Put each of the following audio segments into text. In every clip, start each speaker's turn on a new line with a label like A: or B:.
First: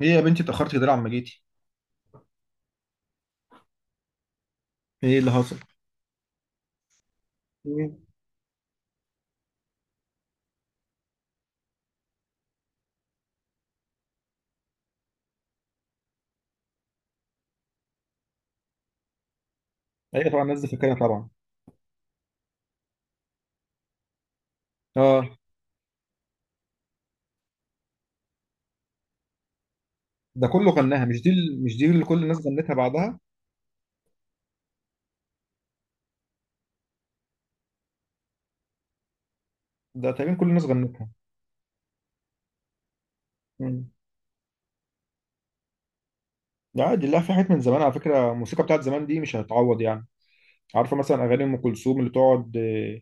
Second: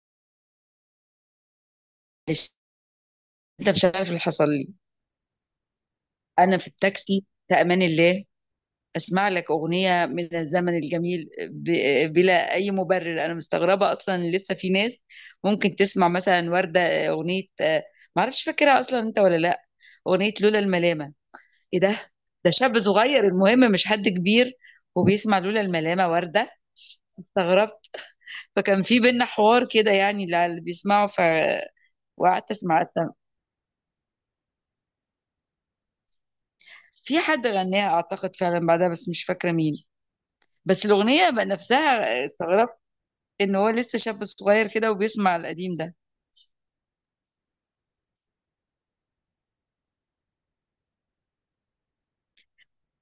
A: ايه يا بنتي اتأخرت كده ليه عما جيتي؟
B: معلش. انت مش عارف اللي حصل لي.
A: ايه اللي حصل؟
B: انا في التاكسي في امان
A: ايه
B: الله اسمع لك اغنيه من الزمن الجميل بلا اي مبرر. انا مستغربه اصلا إن لسه في ناس ممكن تسمع مثلا ورده اغنيه معرفش فاكرها اصلا انت ولا لا،
A: ايوه
B: اغنيه
A: طبعا
B: لولا
A: الناس دي فاكرها
B: الملامه.
A: طبعا.
B: ايه ده؟ ده شاب صغير المهم، مش حد كبير
A: اه
B: وبيسمع لولا الملامه ورده. استغربت، فكان في بينا حوار كده يعني، اللي
A: ده
B: اللي
A: كله غناها.
B: بيسمعوا.
A: مش دي اللي كل الناس
B: وقعدت
A: غنتها
B: اسمع.
A: بعدها؟
B: في حد غناها اعتقد فعلا بعدها، بس مش فاكره مين.
A: ده تقريبا كل الناس
B: بس
A: غنتها.
B: الأغنية بقى نفسها استغربت إن هو
A: امم
B: لسه شاب صغير كده وبيسمع القديم ده.
A: لا عادي، لا في حاجات من زمان. على فكرة الموسيقى بتاعت زمان دي مش هتعوض يعني. عارفة مثلا أغاني أم كلثوم اللي تقعد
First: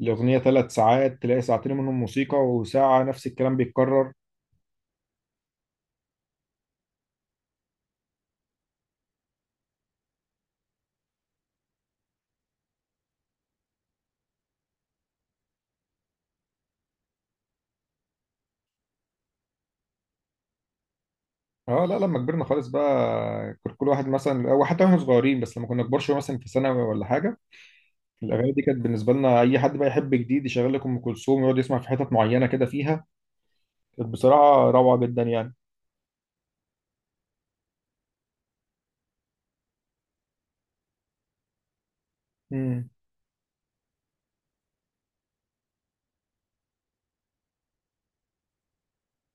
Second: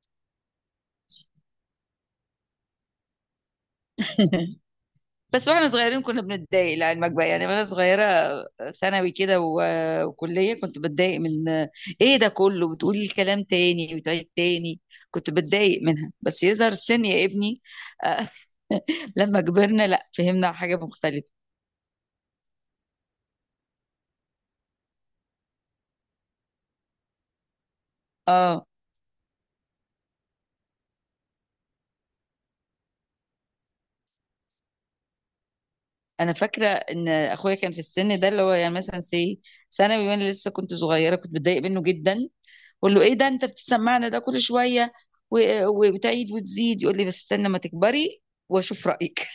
A: الأغنية ثلاث ساعات، تلاقي ساعتين منهم موسيقى وساعة نفس الكلام بيتكرر.
B: بس واحنا صغيرين كنا بنتضايق لعلمك بقى يعني. وانا صغيرة، ثانوي كده وكلية كنت بتضايق من ايه ده كله، بتقول الكلام تاني، بتعيد تاني. كنت بتضايق منها، بس يظهر السن يا ابني. آه، لما كبرنا لا، فهمنا حاجة مختلفة.
A: اه لا، لما كبرنا خالص بقى كل واحد مثلا، أو حتى واحنا صغيرين بس لما كنا كبار شوية مثلا في ثانوي ولا حاجة، الاغاني دي
B: اه.
A: كانت بالنسبه لنا اي حد بقى يحب جديد يشغل لك ام كلثوم ويقعد يسمع في حتت معينه كده فيها. كانت بصراحه روعه جدا يعني.
B: انا فاكرة ان اخويا كان في السن ده اللي هو يعني مثلا سي، ثانوي، وانا لسه كنت صغيرة كنت بتضايق منه جدا.
A: امم،
B: اقول له ايه ده انت بتسمعنا ده كل شويه وبتعيد وتزيد، يقول لي بس استنى ما تكبري واشوف رايك.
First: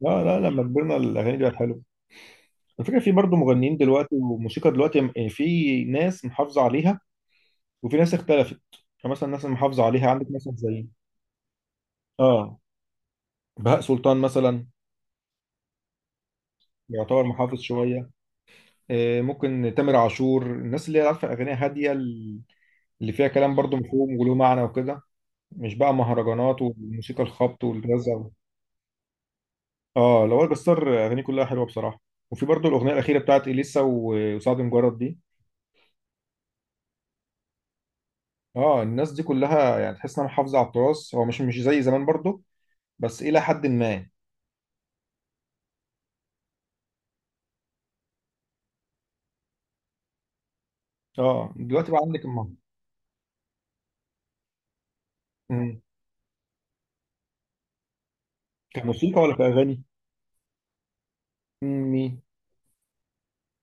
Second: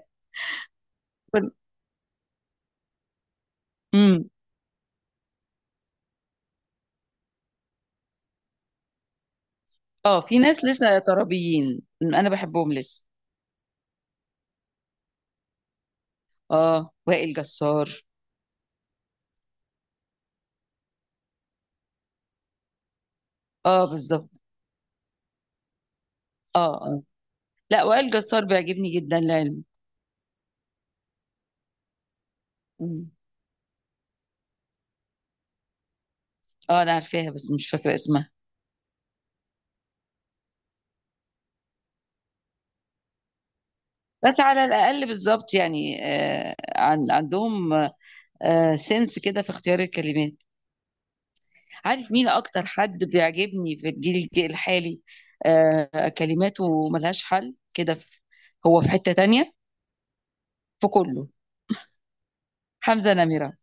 A: لا لما كبرنا الاغاني دي بقت حلوه. الفكره في برضه مغنيين دلوقتي
B: امم.
A: وموسيقى دلوقتي، يعني في ناس محافظه عليها وفي ناس اختلفت. فمثلا الناس المحافظه عليها
B: اه،
A: عندك
B: في
A: مثلا
B: ناس
A: زي،
B: لسه ترابيين انا
A: اه،
B: بحبهم لسه.
A: بهاء سلطان مثلا،
B: اه،
A: يعتبر
B: وائل
A: محافظ
B: جسار.
A: شويه. ممكن تامر عاشور، الناس اللي هي عارفه اغاني هاديه اللي فيها كلام برضه
B: اه
A: مفهوم وله
B: بالظبط.
A: معنى وكده. مش بقى مهرجانات
B: اه اه.
A: والموسيقى الخبط
B: لا، وائل
A: والرزع.
B: جسار بيعجبني جدا لعلم.
A: اه، لوائل جسار اغانيه كلها حلوه بصراحه. وفي برضه الاغنيه
B: مم.
A: الاخيره بتاعت اليسا وسعد مجرد دي.
B: اه، انا عارفاها بس مش فاكره اسمها.
A: اه الناس دي كلها يعني تحس انها محافظه على التراث. هو مش مش زي زمان برضه بس الى حد ما.
B: بس على الاقل بالظبط يعني، آه، عن عندهم، آه، سنس كده في اختيار الكلمات.
A: اه دلوقتي بقى
B: عارف
A: عندك
B: مين اكتر حد بيعجبني في الجيل الحالي؟
A: مم.
B: آه، كلماته ملهاش حل كده هو في حتة
A: كموسيقى ولا
B: تانية.
A: كاغاني؟
B: في كله.
A: مم، مين؟
B: حمزة نمرة.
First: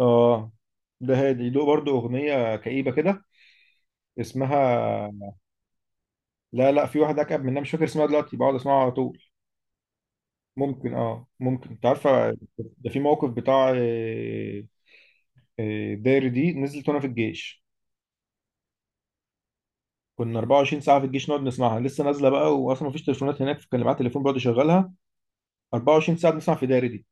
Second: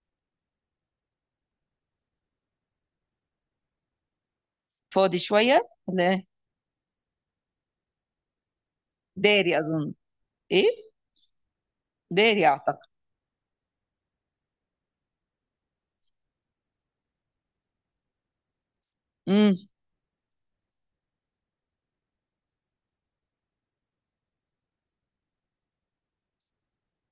A: اه ده هادي، له برضه اغنيه كئيبه كده
B: فاضي
A: اسمها،
B: شوية، ولا إيه؟
A: لا لا، في واحد اكئب منها مش فاكر اسمها دلوقتي، بقعد اسمعها على طول.
B: داري اظن. ايه،
A: ممكن، اه ممكن انت عارفه.
B: داري اعتقد.
A: ده في موقف بتاع داري دي نزلت وانا في الجيش.
B: امم.
A: كنا 24 ساعه في الجيش نقعد نسمعها لسه نازله بقى، واصلا مفيش تليفونات هناك فكان معايا تليفون بقعد يشغلها، 24 ساعه بنسمع في داري دي.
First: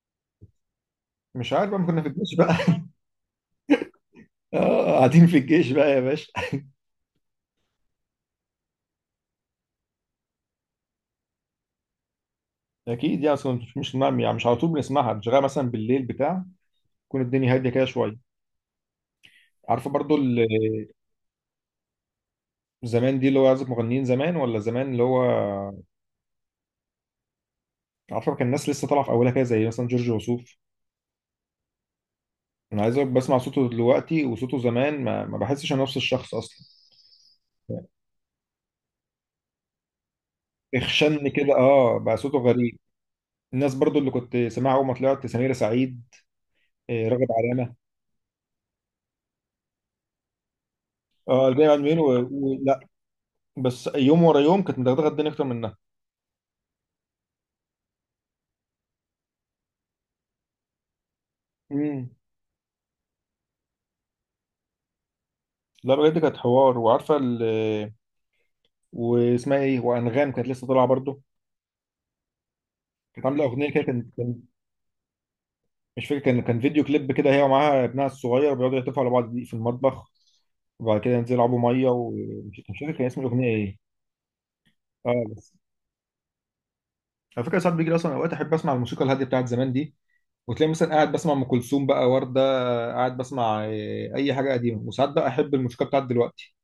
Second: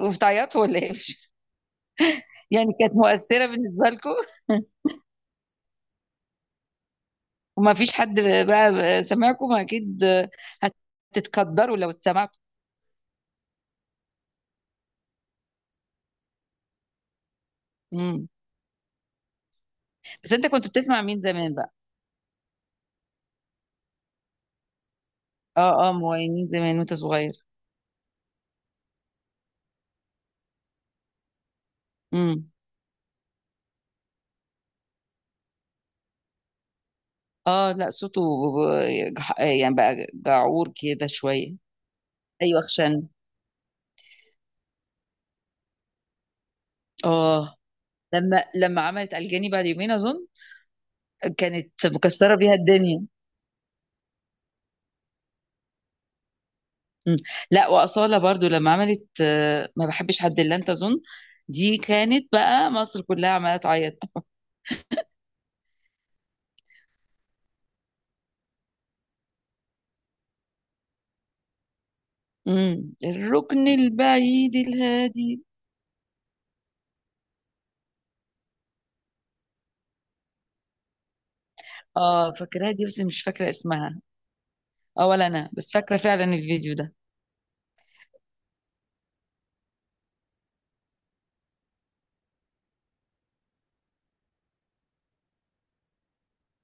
B: وبتعيطوا ولا ايه؟
A: مش عارف بقى، ما كنا في الجيش بقى.
B: يعني كانت مؤثرة بالنسبة لكم.
A: اه قاعدين في الجيش بقى يا باشا.
B: وما فيش حد بقى سمعكم اكيد، هتتقدروا لو اتسمعتوا.
A: اكيد يعني، اصلا مش مش يعني مش على طول بنسمعها، بنشغلها مثلا بالليل بتاع، تكون الدنيا هاديه كده شويه.
B: امم.
A: عارفه برضو
B: بس انت كنت بتسمع مين زمان بقى؟
A: زمان دي اللي هو عازف مغنيين زمان، ولا زمان اللي هو،
B: اه اه، مغنيين زمان وانت صغير.
A: عارفه كان الناس لسه طالعه في اولها كده زي مثلا جورج وسوف.
B: امم.
A: انا عايز أقولك بسمع صوته دلوقتي وصوته زمان ما بحسش انا نفس الشخص اصلا.
B: اه لا، صوته، يعني بقى جعور كده
A: اخشن كده،
B: شوية.
A: اه بقى صوته
B: ايوه،
A: غريب.
B: خشن.
A: الناس برضو اللي كنت سامعها اول ما طلعت سميرة سعيد، راغب
B: اه،
A: علامة.
B: لما عملت الجاني بعد يومين اظن
A: اه الباقي
B: كانت
A: عالمين
B: مكسرة بيها
A: ولا.
B: الدنيا.
A: بس يوم ورا يوم كانت مدغدغة الدنيا اكتر منها.
B: مم. لا، وأصالة برضو لما عملت ما بحبش حد الا انت اظن، دي
A: امم،
B: كانت بقى مصر كلها عمالة تعيط.
A: لا بجد كانت حوار. وعارفة واسمها ايه، وانغام كانت لسه طالعة برضو.
B: مم.
A: كانت عاملة
B: الركن
A: اغنية كده
B: البعيد الهادي.
A: مش فاكر، كان فيديو كليب كده هي ومعاها ابنها الصغير بيقعدوا يحتفلوا على بعض في المطبخ، وبعد كده ينزلوا يلعبوا ميه،
B: اه،
A: ومش
B: فاكراها
A: مش
B: دي
A: فاكر
B: بس
A: كان اسم
B: مش
A: الاغنيه
B: فاكرة
A: ايه.
B: اسمها. اه
A: اه
B: ولا انا،
A: بس،
B: بس فاكرة فعلا الفيديو ده.
A: على فكره ساعات بيجي لي اصلا اوقات احب اسمع الموسيقى الهاديه بتاعت زمان دي، وتلاقي مثلا قاعد بسمع ام كلثوم بقى، ورده، قاعد بسمع اي حاجه قديمه. وساعات بقى احب الموسيقى بتاعت دلوقتي،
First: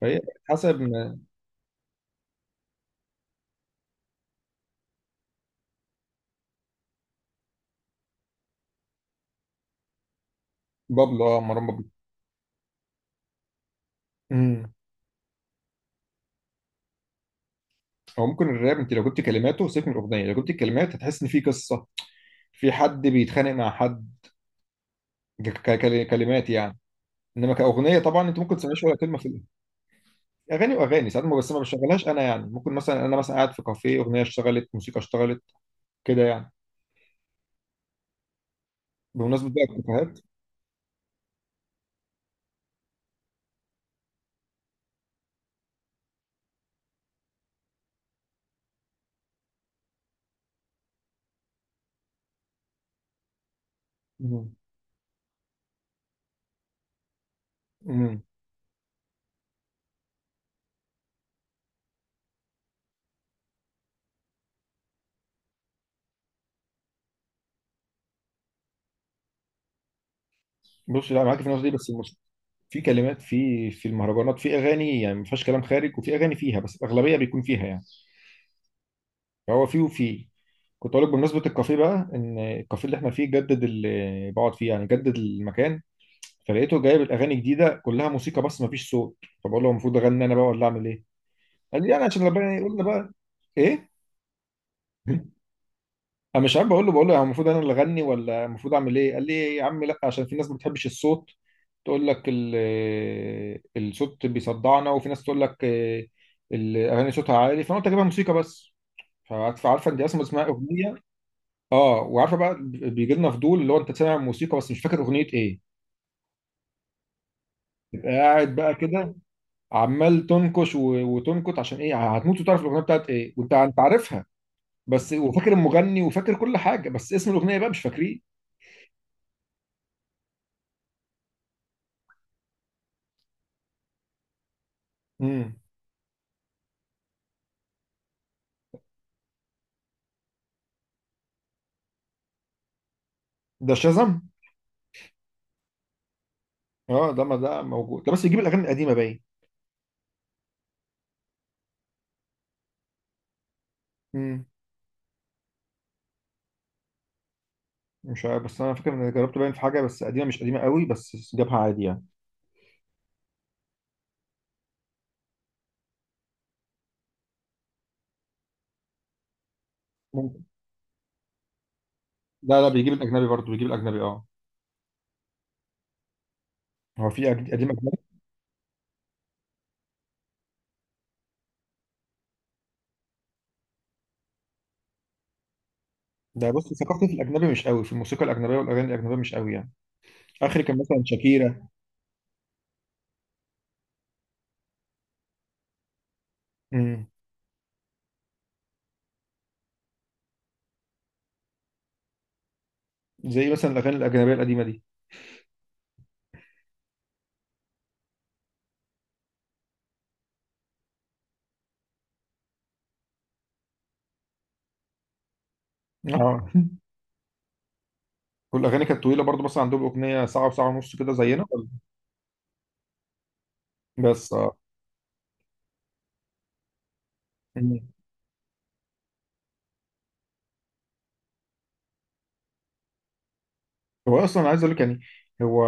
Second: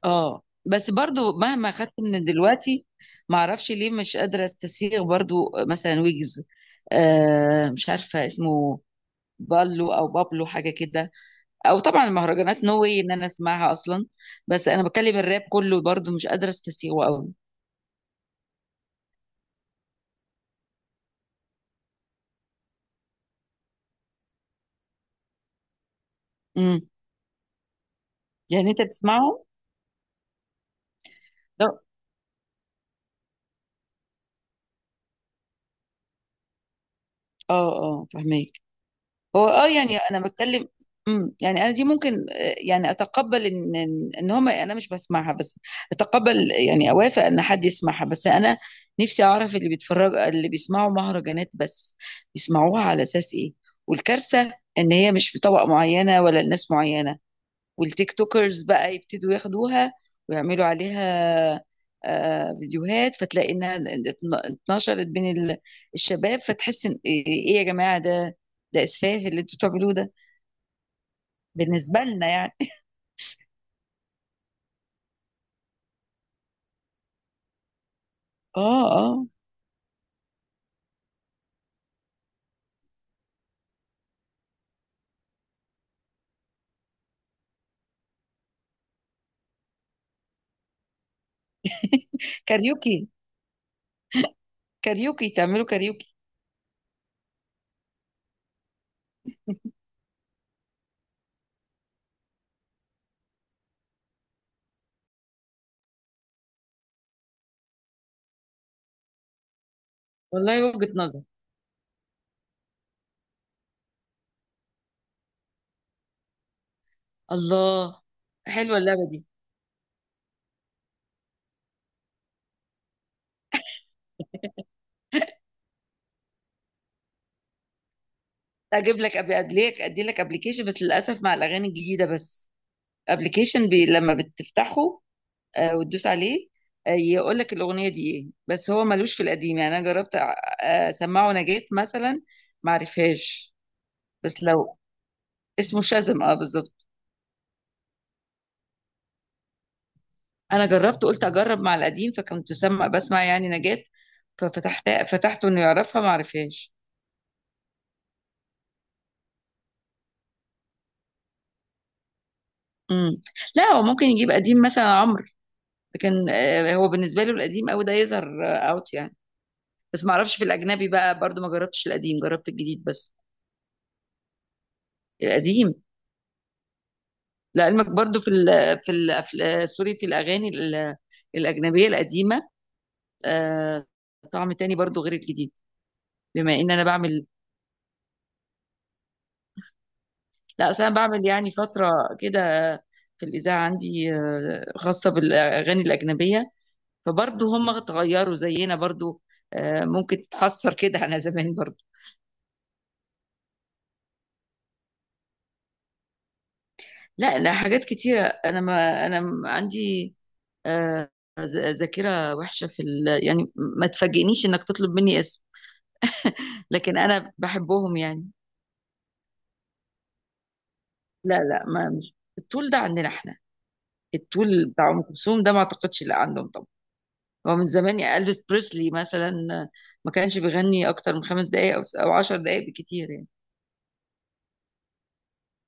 A: فهي
B: اه
A: حسب
B: بس برضو مهما خدت من دلوقتي، ما اعرفش ليه مش قادره استسيغ برضو. مثلا ويجز، آه مش عارفه اسمه، بالو او بابلو حاجه كده.
A: بابلو، اه مروان
B: او
A: بابلو.
B: طبعا المهرجانات، نو واي ان انا اسمعها اصلا. بس
A: امم،
B: انا بتكلم الراب كله برضو مش قادره استسيغه قوي.
A: او ممكن الراب، انت لو جبت كلماته سيبك من الاغنيه، لو جبت الكلمات هتحس ان في قصه، في حد بيتخانق مع حد، كلمات يعني.
B: امم.
A: انما كاغنيه طبعا انت ممكن
B: يعني انت
A: تسمعش ولا كلمه في
B: بتسمعه؟
A: الأغنية. اغاني واغاني ساعات ما، بس ما
B: لا.
A: بشغلهاش انا يعني. ممكن مثلا انا، مثلا قاعد في كافيه، اغنيه اشتغلت، موسيقى اشتغلت كده يعني.
B: اه اه، فهمك. هو
A: بمناسبه بقى
B: اه يعني
A: الكافيهات،
B: انا بتكلم. امم، يعني انا دي ممكن، يعني اتقبل ان إن هما، انا مش بسمعها بس اتقبل. يعني اوافق ان حد يسمعها، بس انا نفسي اعرف اللي بيتفرج، اللي بيسمعوا مهرجانات بس، بيسمعوها على اساس ايه. والكارثه
A: امم،
B: ان هي مش بطبقه معينه ولا لناس معينه، والتيك
A: أمم.
B: توكرز بقى يبتدوا ياخدوها ويعملوا عليها فيديوهات. فتلاقي انها اتنشرت بين الشباب، فتحس ان ايه، إيه يا جماعه ده؟ ده اسفاف اللي انتوا بتعملوه ده
A: بص، لا معاك في النقطه دي، بس
B: بالنسبه لنا يعني.
A: في كلمات، في المهرجانات في اغاني يعني ما فيهاش كلام خارج، وفي اغاني فيها، بس الاغلبيه بيكون فيها يعني.
B: اه اه.
A: فهو في وفي، كنت اقول لك بمناسبه الكافيه بقى، ان الكافيه اللي احنا فيه جدد، اللي بقعد فيه يعني جدد المكان، فلقيته جايب الاغاني جديده كلها موسيقى بس ما فيش صوت. فبقول له المفروض اغني انا بقى ولا اعمل ايه؟ قال لي يعني عشان ربنا يقول لنا
B: كاريوكي.
A: بقى ايه؟
B: كاريوكي، تعملوا كاريوكي.
A: انا مش عارف، بقول له يعني المفروض انا اللي اغني ولا المفروض اعمل ايه؟ قال لي يا عم لا، عشان في ناس ما بتحبش الصوت، تقول لك الصوت بيصدعنا، وفي ناس تقول لك، الاغاني صوتها عالي، فانا قلت اجيبها موسيقى بس. فعارفه انت اصلا اسمها
B: والله وجهه
A: اغنيه.
B: نظر.
A: اه، وعارفه بقى، بيجي لنا فضول اللي هو انت سامع موسيقى بس مش فاكر اغنيه ايه،
B: الله،
A: تبقى قاعد بقى
B: حلوه اللعبه
A: كده
B: دي.
A: عمال تنكش وتنكت عشان ايه، هتموت وتعرف الاغنيه بتاعت ايه، وانت عارفها بس، وفاكر المغني وفاكر كل حاجه بس اسم الاغنيه بقى مش فاكريه.
B: ادي لك ابلكيشن، بس للاسف مع الاغاني الجديده بس. ابلكيشن بي لما بتفتحه
A: امم،
B: وتدوس عليه، يقول لك الاغنيه دي ايه. بس هو ملوش في القديم يعني. انا جربت اسمعه نجاة مثلا، ما عرفهاش.
A: ده شازم.
B: بس لو، اسمه شازم، اه بالظبط.
A: اه ده، ما ده موجود ده بس يجيب الاغاني القديمه باين.
B: انا جربت، قلت اجرب مع القديم، فكنت سمع بسمع يعني نجاة،
A: امم،
B: ففتحت فتحته انه يعرفها ما عرفهاش.
A: مش عارف بس انا فاكر ان أنا جربت باين في حاجه، بس قديمه مش قديمه قوي بس جابها عادي يعني.
B: امم. لا هو ممكن يجيب قديم مثلا عمرو، لكن هو بالنسبه له القديم قوي ده يظهر اوت يعني. بس ما اعرفش
A: ممكن،
B: في الاجنبي بقى برضو، ما جربتش القديم، جربت
A: لا
B: الجديد
A: بيجيب
B: بس.
A: الاجنبي برضه، بيجيب الاجنبي اه.
B: القديم
A: هو في قديم
B: لعلمك
A: اجنبي.
B: برضو في ال، في الأفلام، سوري، في الأغاني الأجنبية القديمة، آه، طعم تاني برضو غير الجديد.
A: ده
B: بما إن
A: بص،
B: أنا
A: ثقافتي في
B: بعمل،
A: الاجنبي مش قوي، في الموسيقى الاجنبيه والاغاني الاجنبيه مش قوي يعني. اخري
B: لا
A: كان
B: أصل أنا
A: مثلا
B: بعمل يعني
A: شاكيرا.
B: فترة كده في الإذاعة عندي، خاصة بالأغاني الأجنبية،
A: امم،
B: فبرضو هم اتغيروا زينا برضو. ممكن تتحسر كده على زمان برضو.
A: زي مثلا الاغاني الاجنبيه القديمه دي.
B: لا لا، حاجات كتيرة. أنا ما أنا عندي آه، ذاكرة وحشة في يعني ما تفاجئنيش إنك تطلب مني اسم،
A: اه.
B: لكن أنا بحبهم يعني.
A: والاغاني كانت طويله برضه مثلا، عندهم اغنيه ساعه وساعه ونص كده
B: لا
A: زينا؟
B: لا، ما مش الطول ده عندنا احنا.
A: بس اه.
B: الطول بتاع ام كلثوم ده ما اعتقدش لا عندهم طبعا. هو من
A: مم.
B: زمان، يا الفيس بريسلي مثلا ما كانش بيغني اكتر من 5 دقائق او او 10 دقائق بكتير يعني.
A: هو اصلا عايز اقول لك يعني، هو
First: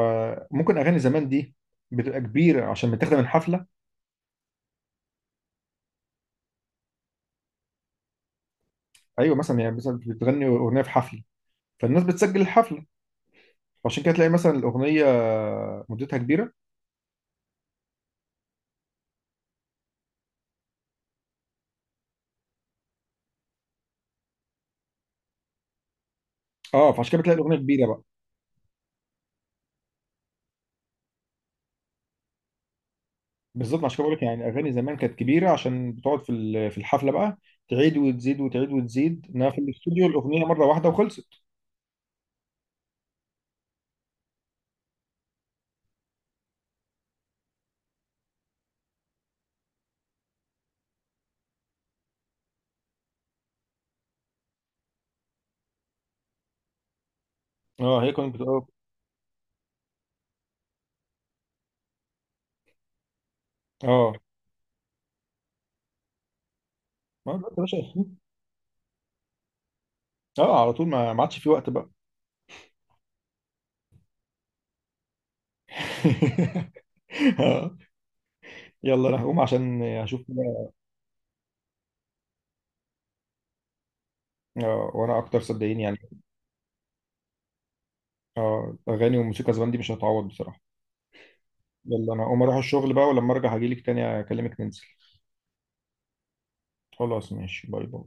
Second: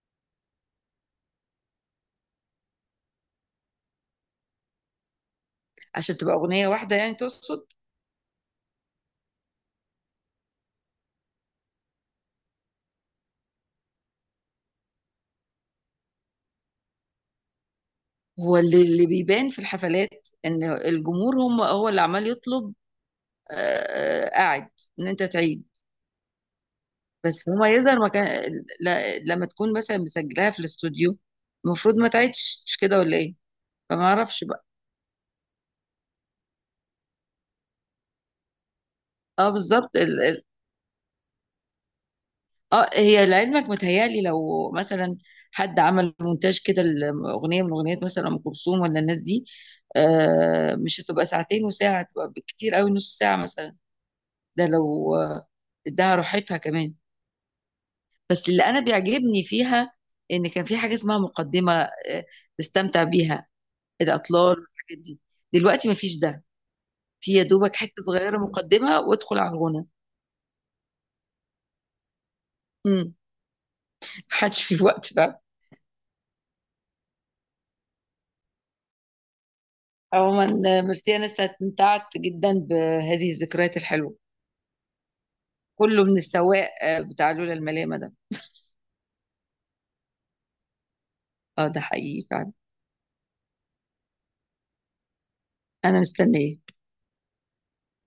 A: ممكن اغاني زمان دي بتبقى كبيره عشان متاخده من حفله.
B: عشان تبقى اغنيه واحده يعني، تقصد؟
A: ايوه مثلا يعني، مثلا بتغني اغنيه في حفله، فالناس بتسجل الحفله، فعشان كده تلاقي مثلا الاغنيه مدتها كبيره.
B: هو اللي بيبان في الحفلات ان الجمهور هم هو اللي عمال يطلب قاعد ان انت تعيد.
A: اه فعشان كده بتلاقي
B: بس
A: الاغنيه
B: هما
A: كبيره
B: يظهر
A: بقى.
B: مكان، لما تكون مثلا مسجلاها في الاستوديو المفروض ما تعيدش، مش كده ولا ايه؟
A: بالظبط، عشان
B: فما
A: كده بقول لك
B: اعرفش
A: يعني
B: بقى.
A: اغاني زمان كانت كبيره عشان بتقعد في في الحفله بقى تعيد وتزيد وتعيد وتزيد،
B: اه
A: انها في
B: بالظبط.
A: الاستوديو الاغنيه مره واحده وخلصت.
B: اه، هي لعلمك متهيألي لو مثلا حد عمل مونتاج كده الأغنية من أغنيات مثلا أم كلثوم ولا الناس دي، آه مش هتبقى ساعتين وساعة، هتبقى بالكتير قوي نص ساعة مثلا. ده لو اداها راحتها كمان.
A: اه هي كانت
B: بس اللي
A: بتقول
B: أنا بيعجبني فيها إن كان في حاجة اسمها مقدمة، آه، تستمتع بيها،
A: اه.
B: الأطلال والحاجات دي. دلوقتي مفيش ده،
A: ما
B: في يا
A: دلوقتي
B: دوبك
A: يا
B: حتة
A: باشا.
B: صغيرة مقدمة وادخل على الغنى.
A: اه على طول، ما ما عادش في وقت بقى.
B: مم. محدش في وقت.
A: آه. يلا انا هقوم عشان اشوف
B: عموما
A: كده.
B: ميرسي، انا استمتعت جدا بهذه الذكريات الحلوه.
A: اه وانا اكتر صدقيني يعني.
B: كله من السواق بتاع لولا الملامه ده.
A: اه اغاني وموسيقى زمان دي مش هتعوض بصراحه.
B: اه ده
A: يلا
B: حقيقي
A: انا اقوم
B: فعلا.
A: اروح الشغل بقى، ولما ارجع هجيلك تاني اكلمك ننزل.
B: انا مستنيه.
A: خلاص ماشي، باي باي.